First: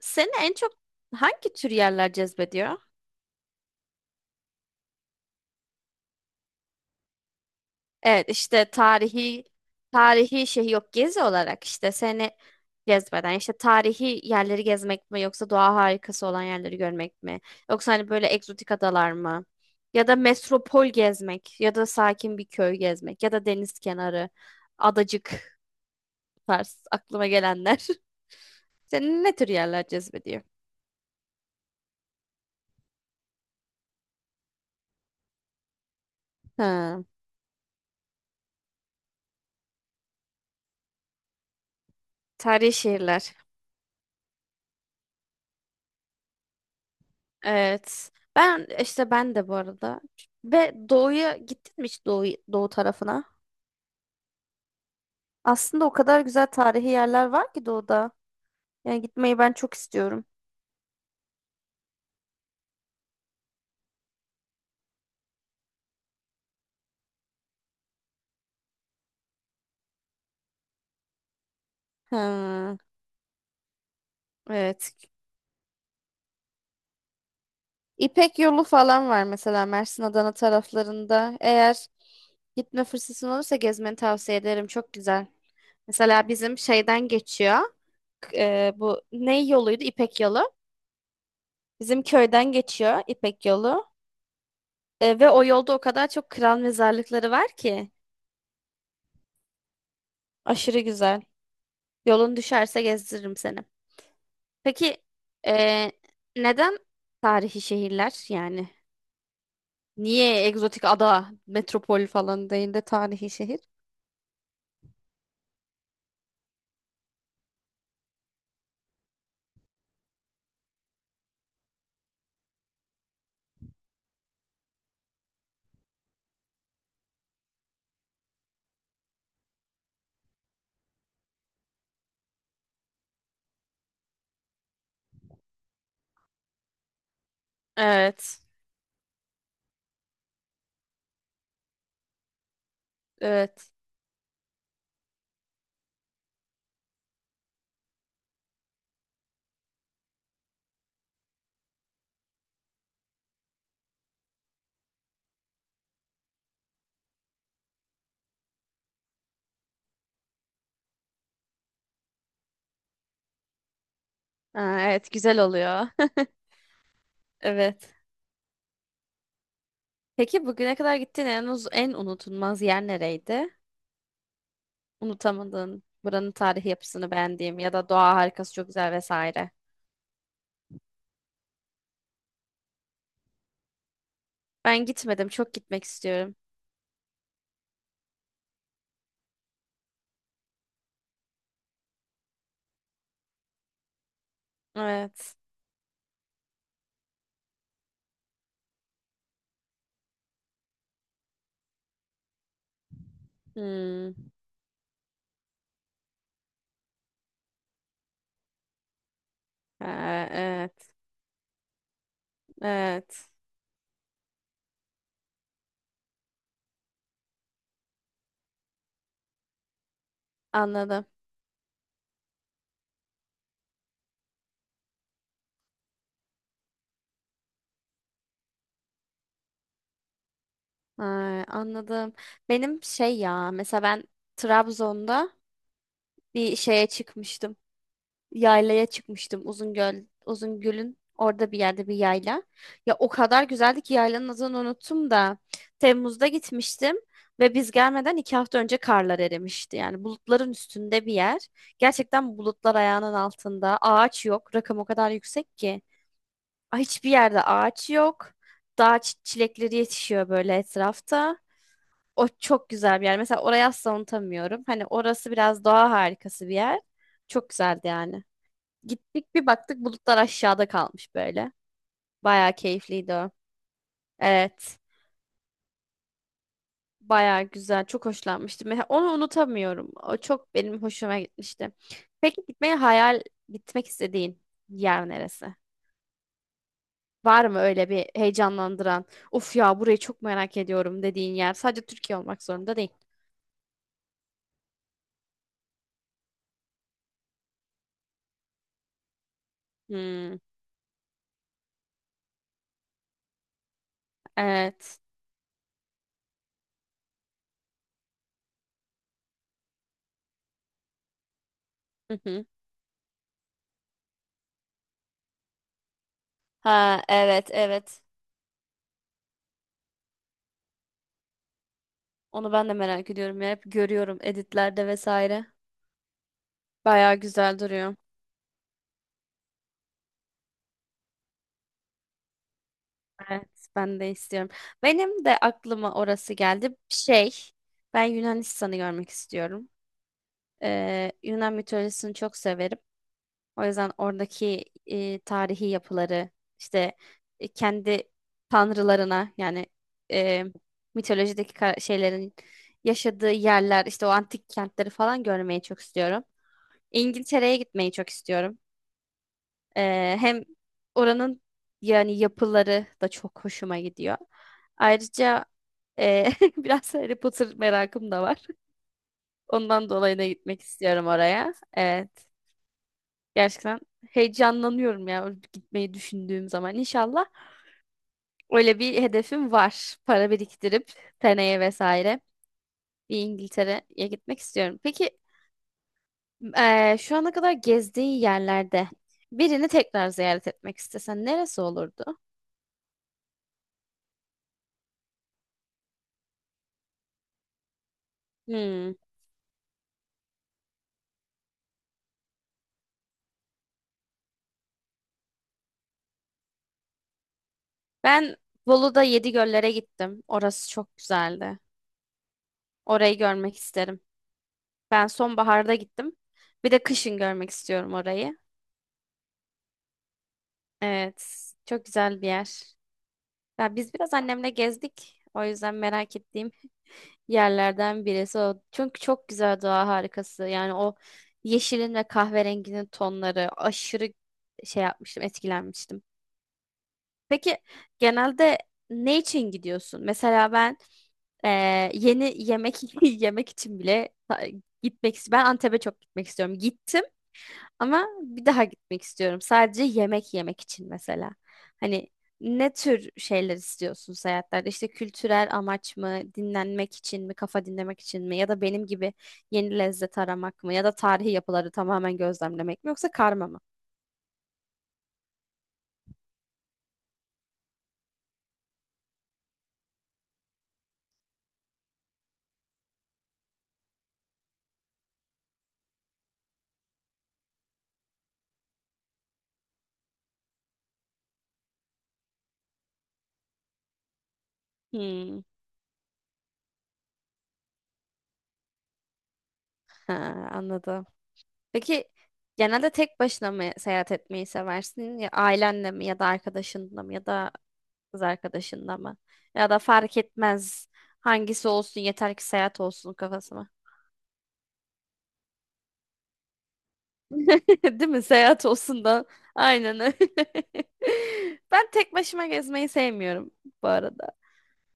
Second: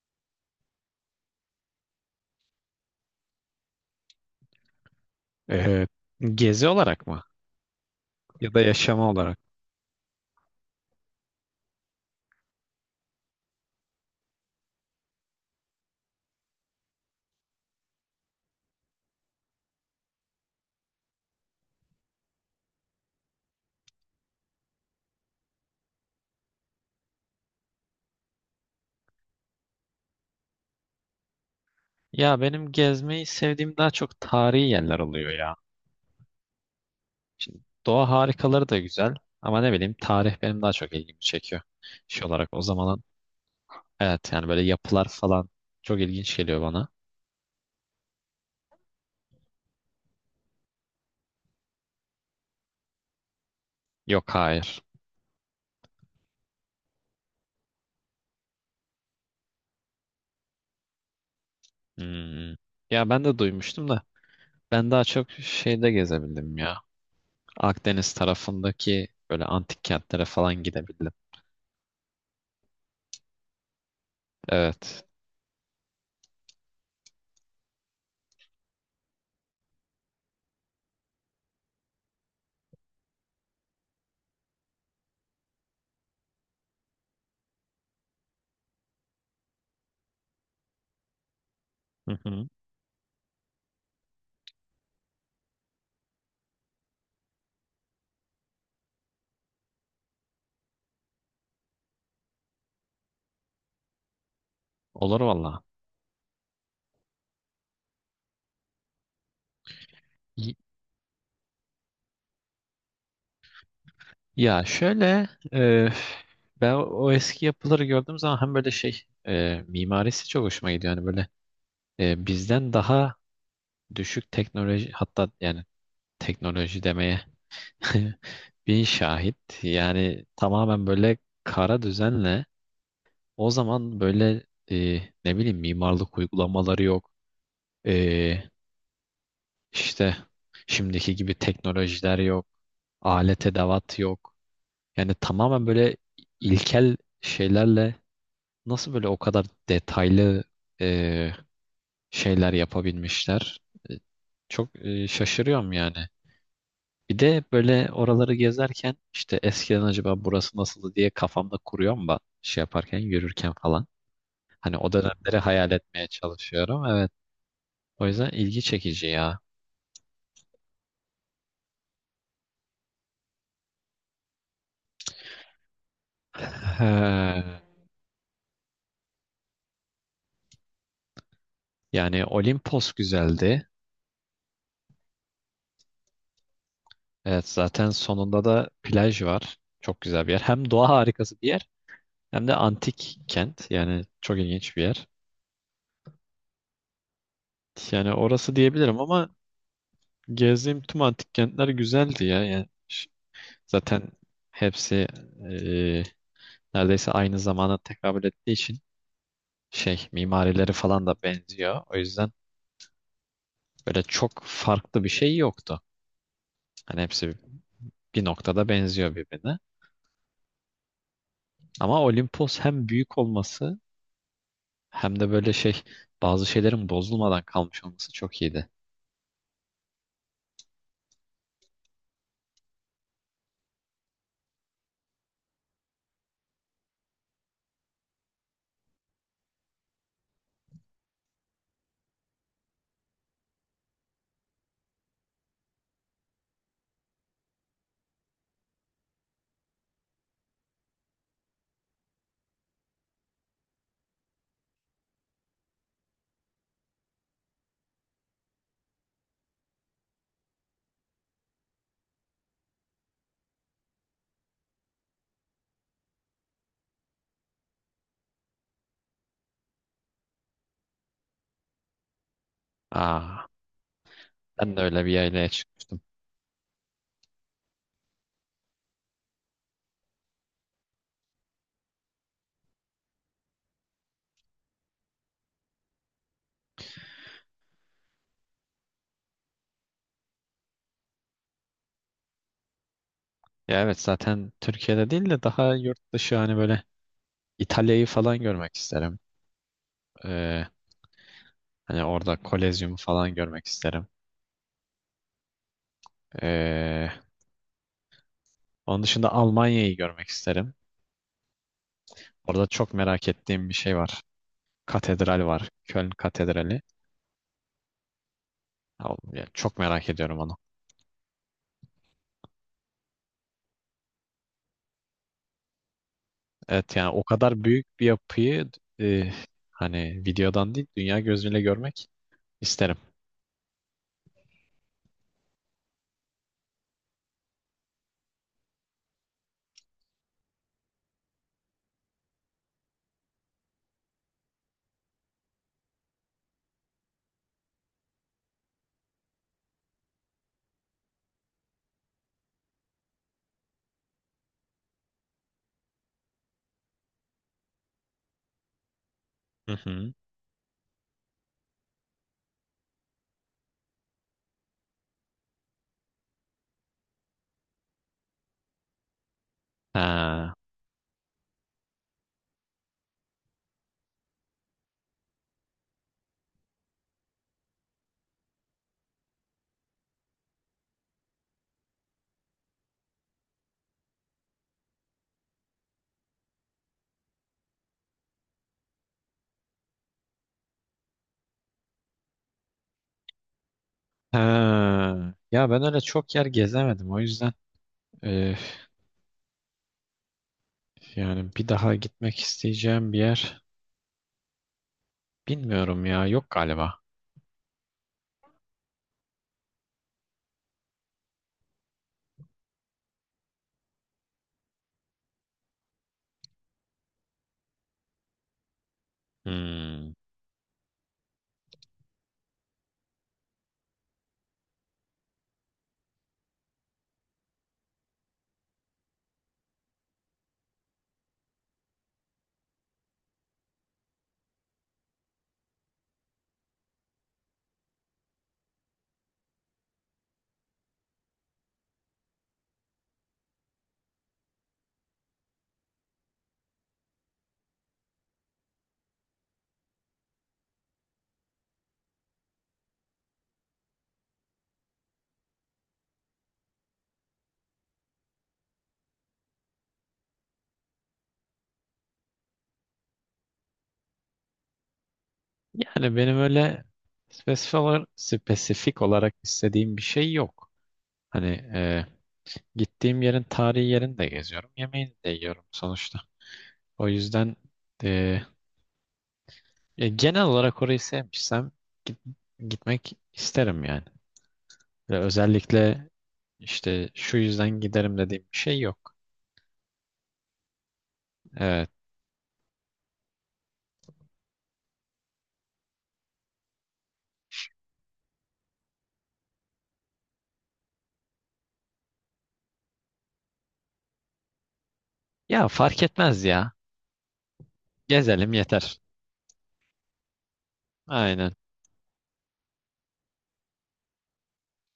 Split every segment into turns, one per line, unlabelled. Seni en çok hangi tür yerler cezbediyor?
Ee, Gezi olarak mı?
Evet
Ya da
işte
yaşama olarak.
tarihi şey yok gezi olarak işte seni cezbeden işte tarihi yerleri gezmek mi yoksa doğa harikası olan yerleri görmek mi? Yoksa hani böyle egzotik adalar mı? Ya da metropol gezmek ya da sakin bir köy gezmek ya da deniz kenarı adacık tarz aklıma gelenler. Seni ne tür yerler cezbediyor?
Ya benim gezmeyi sevdiğim daha çok tarihi yerler oluyor ya.
Ha,
Şimdi doğa harikaları da güzel ama ne bileyim tarih benim daha çok ilgimi çekiyor. Şey olarak o
tarihi
zaman
şehirler.
evet, yani böyle yapılar falan çok ilginç geliyor bana.
Evet. Ben işte ben de bu arada. Ve doğuya gittin mi hiç doğu tarafına?
Yok, hayır.
Aslında o kadar güzel tarihi yerler var ki doğuda. Yani gitmeyi ben çok istiyorum.
Hmm. Ya ben de duymuştum da ben daha çok şeyde gezebildim ya. Akdeniz tarafındaki böyle antik kentlere falan gidebildim.
Ha, evet.
Evet.
İpek yolu falan var mesela Mersin Adana taraflarında. Eğer gitme fırsatın olursa gezmeni tavsiye ederim. Çok güzel. Mesela bizim şeyden geçiyor. Bu ne yoluydu? İpek yolu. Bizim
Hı hı.
köyden geçiyor İpek yolu. Ve o yolda o kadar çok kral mezarlıkları var ki. Aşırı güzel. Yolun düşerse gezdiririm seni. Peki
Olur valla.
eee, neden tarihi şehirler yani? Niye
Y-
egzotik ada, metropol falan değil de tarihi şehir?
Ya şöyle, ben o eski yapıları gördüğüm zaman hem böyle şey, mimarisi çok hoşuma gidiyor. Yani böyle bizden daha düşük teknoloji, hatta yani teknoloji demeye bin şahit. Yani tamamen böyle kara düzenle o zaman böyle, ne bileyim, mimarlık uygulamaları yok.
Evet.
E, işte şimdiki gibi teknolojiler yok. Alet
Evet.
edevat yok. Yani tamamen böyle ilkel şeylerle, nasıl böyle o kadar detaylı e, şeyler yapabilmişler? E, Çok şaşırıyorum yani. Bir de böyle oraları gezerken işte eskiden acaba burası nasıldı diye kafamda kuruyorum ben, şey yaparken, yürürken falan. Hani
Ha,
o
evet
dönemleri
güzel
hayal
oluyor.
etmeye çalışıyorum. Evet.
Evet.
O yüzden ilgi çekici ya.
Peki bugüne kadar gittiğin en unutulmaz yer nereydi? Unutamadığın, buranın tarihi yapısını
He.
beğendiğim ya da doğa harikası çok güzel vesaire.
Yani Olimpos güzeldi.
Ben gitmedim, çok gitmek istiyorum.
Evet, zaten sonunda da plaj var. Çok güzel bir yer. Hem doğa harikası bir yer, hem de antik kent. Yani çok ilginç bir yer.
Evet.
Yani orası diyebilirim ama gezdiğim tüm antik kentler güzeldi ya. Yani zaten
Hmm.
hepsi e, neredeyse aynı zamana tekabül ettiği için şey
Ee,
mimarileri
Evet,
falan da benziyor. O yüzden
evet.
böyle çok farklı bir şey yoktu. Hani hepsi bir noktada benziyor birbirine.
Anladım.
Ama Olimpos hem büyük olması, hem de böyle şey, bazı şeylerin bozulmadan kalmış olması çok iyiydi.
Ay, anladım. Benim şey ya, mesela ben Trabzon'da bir şeye çıkmıştım. Yaylaya çıkmıştım Uzungöl, Uzungöl'ün orada bir yerde bir yayla. Ya o kadar güzeldi ki yaylanın adını unuttum da Temmuz'da gitmiştim ve biz gelmeden 2 hafta önce karlar erimişti. Yani bulutların üstünde bir yer. Gerçekten bulutlar ayağının altında. Ağaç yok. Rakım o kadar yüksek ki. Ay, hiçbir yerde ağaç yok. Dağ çilekleri yetişiyor böyle etrafta. O çok güzel bir yer. Mesela orayı asla unutamıyorum. Hani orası biraz doğa harikası bir yer. Çok güzeldi yani. Gittik bir baktık bulutlar aşağıda kalmış böyle. Bayağı keyifliydi o.
Aa, ben
Evet.
de öyle bir yaylaya çıkmıştım.
Bayağı güzel. Çok hoşlanmıştım. Mesela onu unutamıyorum. O çok benim hoşuma gitmişti. Peki gitmeyi hayal gitmek istediğin yer neresi? Var mı öyle bir heyecanlandıran, of ya burayı çok merak ediyorum dediğin yer? Sadece Türkiye olmak zorunda değil.
Ya evet, zaten Türkiye'de değil de daha yurt dışı, hani böyle İtalya'yı falan görmek isterim.
Hmm,
Ee, Hani orada Kolezyum'u falan görmek isterim.
evet.
Ee, Onun dışında Almanya'yı görmek isterim.
Hı hı.
Orada çok merak ettiğim bir şey var. Katedral var. Köln Katedrali.
Ha, evet, evet.
Ya, ya çok merak ediyorum onu.
Onu ben de merak ediyorum ya. Hep görüyorum editlerde vesaire.
Evet, yani
Bayağı
o
güzel
kadar büyük
duruyor.
bir yapıyı e, hani videodan değil dünya gözüyle görmek isterim.
Evet, ben de istiyorum. Benim de aklıma orası geldi. Şey, ben Yunanistan'ı görmek istiyorum. Yunan mitolojisini çok severim. O yüzden oradaki tarihi yapıları, işte kendi tanrılarına yani e, mitolojideki şeylerin yaşadığı yerler, işte o antik kentleri falan görmeyi çok istiyorum. İngiltere'ye gitmeyi çok istiyorum.
Hı hı.
Hem oranın yani yapıları da çok hoşuma gidiyor. Ayrıca e, biraz Harry Potter merakım da var. Ondan dolayı da
Ha.
gitmek istiyorum oraya. Evet. Gerçekten heyecanlanıyorum ya gitmeyi düşündüğüm zaman. İnşallah öyle bir hedefim var. Para biriktirip seneye vesaire bir İngiltere'ye gitmek istiyorum. Peki şu ana kadar gezdiğin yerlerde birini tekrar ziyaret etmek istesen neresi olurdu?
Ha. Ya ben öyle çok yer gezemedim, o yüzden e,
Hmm.
yani bir daha gitmek isteyeceğim bir yer. Bilmiyorum ya, yok galiba.
Ben Bolu'da Yedigöller'e gittim. Orası çok güzeldi. Orayı görmek isterim. Ben sonbaharda gittim. Bir de kışın görmek istiyorum orayı.
Hmm.
Evet, çok güzel bir yer. Ya biz biraz annemle gezdik. O yüzden merak ettiğim yerlerden birisi o. Çünkü çok güzel doğa harikası. Yani o yeşilin ve kahverenginin tonları aşırı şey yapmıştım, etkilenmiştim. Peki genelde ne için gidiyorsun? Mesela ben e, yeni yemek yemek için bile gitmek istiyorum. Ben Antep'e çok gitmek istiyorum. Gittim ama bir daha gitmek istiyorum. Sadece yemek yemek için mesela. Hani ne tür şeyler istiyorsun seyahatlerde? İşte kültürel amaç mı, dinlenmek için mi, kafa dinlemek için mi? Ya da benim gibi yeni lezzet aramak mı? Ya da tarihi yapıları tamamen gözlemlemek mi? Yoksa karma mı?
Yani benim öyle spesifik olarak istediğim bir şey yok. Hani e, gittiğim yerin tarihi yerini de geziyorum. Yemeğini de yiyorum sonuçta. O yüzden e, genel olarak orayı sevmişsem git- gitmek isterim yani. Ve
Hmm,
özellikle işte şu yüzden giderim dediğim bir şey yok.
ha, anladım.
Evet.
Peki genelde tek başına mı seyahat etmeyi seversin? Ya ailenle mi ya da arkadaşınla mı ya da kız arkadaşınla mı? Ya da fark etmez hangisi olsun yeter ki seyahat olsun kafasına.
Ya fark etmez ya.
Değil mi?
Gezelim
Seyahat
yeter.
olsun da aynen öyle.
Aynen.
Ben tek başıma gezmeyi sevmiyorum bu arada.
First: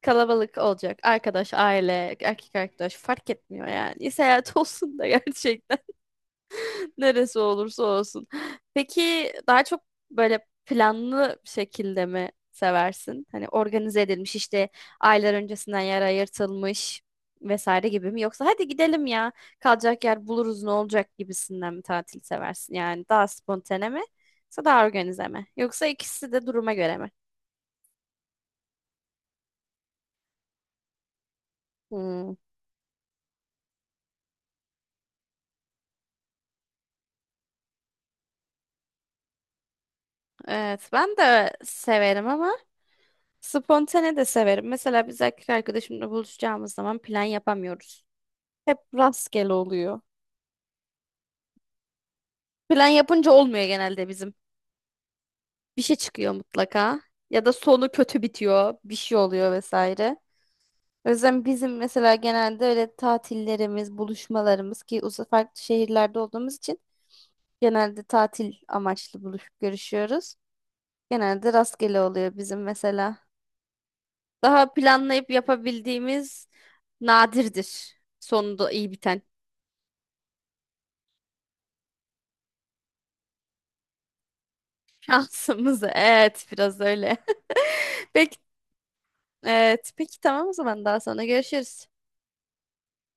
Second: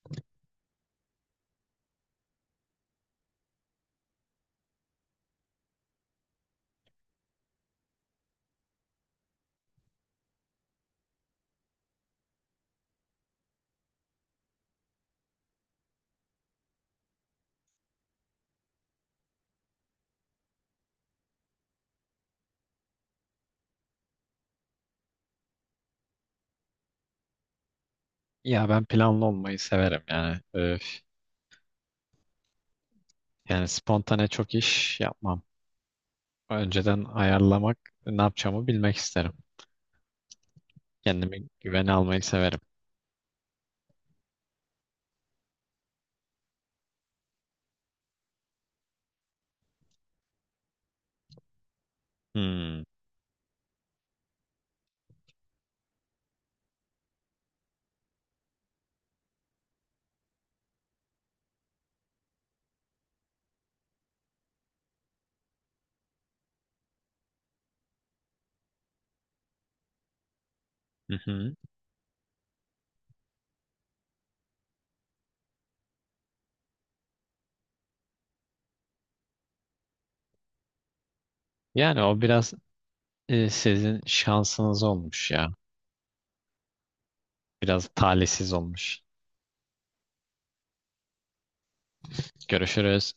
Kalabalık olacak. Arkadaş, aile, erkek arkadaş fark etmiyor yani. Seyahat olsun da gerçekten. Neresi olursa olsun. Peki daha çok böyle planlı bir şekilde mi seversin? Hani organize edilmiş işte aylar öncesinden yer ayırtılmış vesaire gibi mi? Yoksa hadi gidelim ya kalacak yer buluruz ne olacak gibisinden mi tatil seversin? Yani daha spontane mi? Yoksa daha organize mi? Yoksa ikisi de duruma göre mi?
Ya ben planlı olmayı severim yani. Öf.
Hmm,
Yani spontane çok iş yapmam. Önceden ayarlamak, ne yapacağımı bilmek isterim.
evet ben
Kendimi
de
güvene almayı
severim ama
severim.
spontane de severim. Mesela biz erkek arkadaşımla buluşacağımız zaman plan yapamıyoruz. Hep rastgele oluyor.
Hmm.
Plan yapınca olmuyor genelde bizim. Bir şey çıkıyor mutlaka. Ya da sonu kötü bitiyor. Bir şey oluyor vesaire. O yüzden bizim mesela genelde öyle tatillerimiz, buluşmalarımız ki farklı şehirlerde olduğumuz için genelde tatil amaçlı buluşup görüşüyoruz.
Hı
Genelde
hı.
rastgele oluyor bizim mesela. Daha planlayıp yapabildiğimiz nadirdir. Sonunda iyi biten.
Yani o biraz, sizin şansınız olmuş ya.
Şansımız evet biraz öyle.
Biraz
Peki,
talihsiz olmuş.
evet, peki tamam o zaman daha sonra görüşürüz.
Görüşürüz.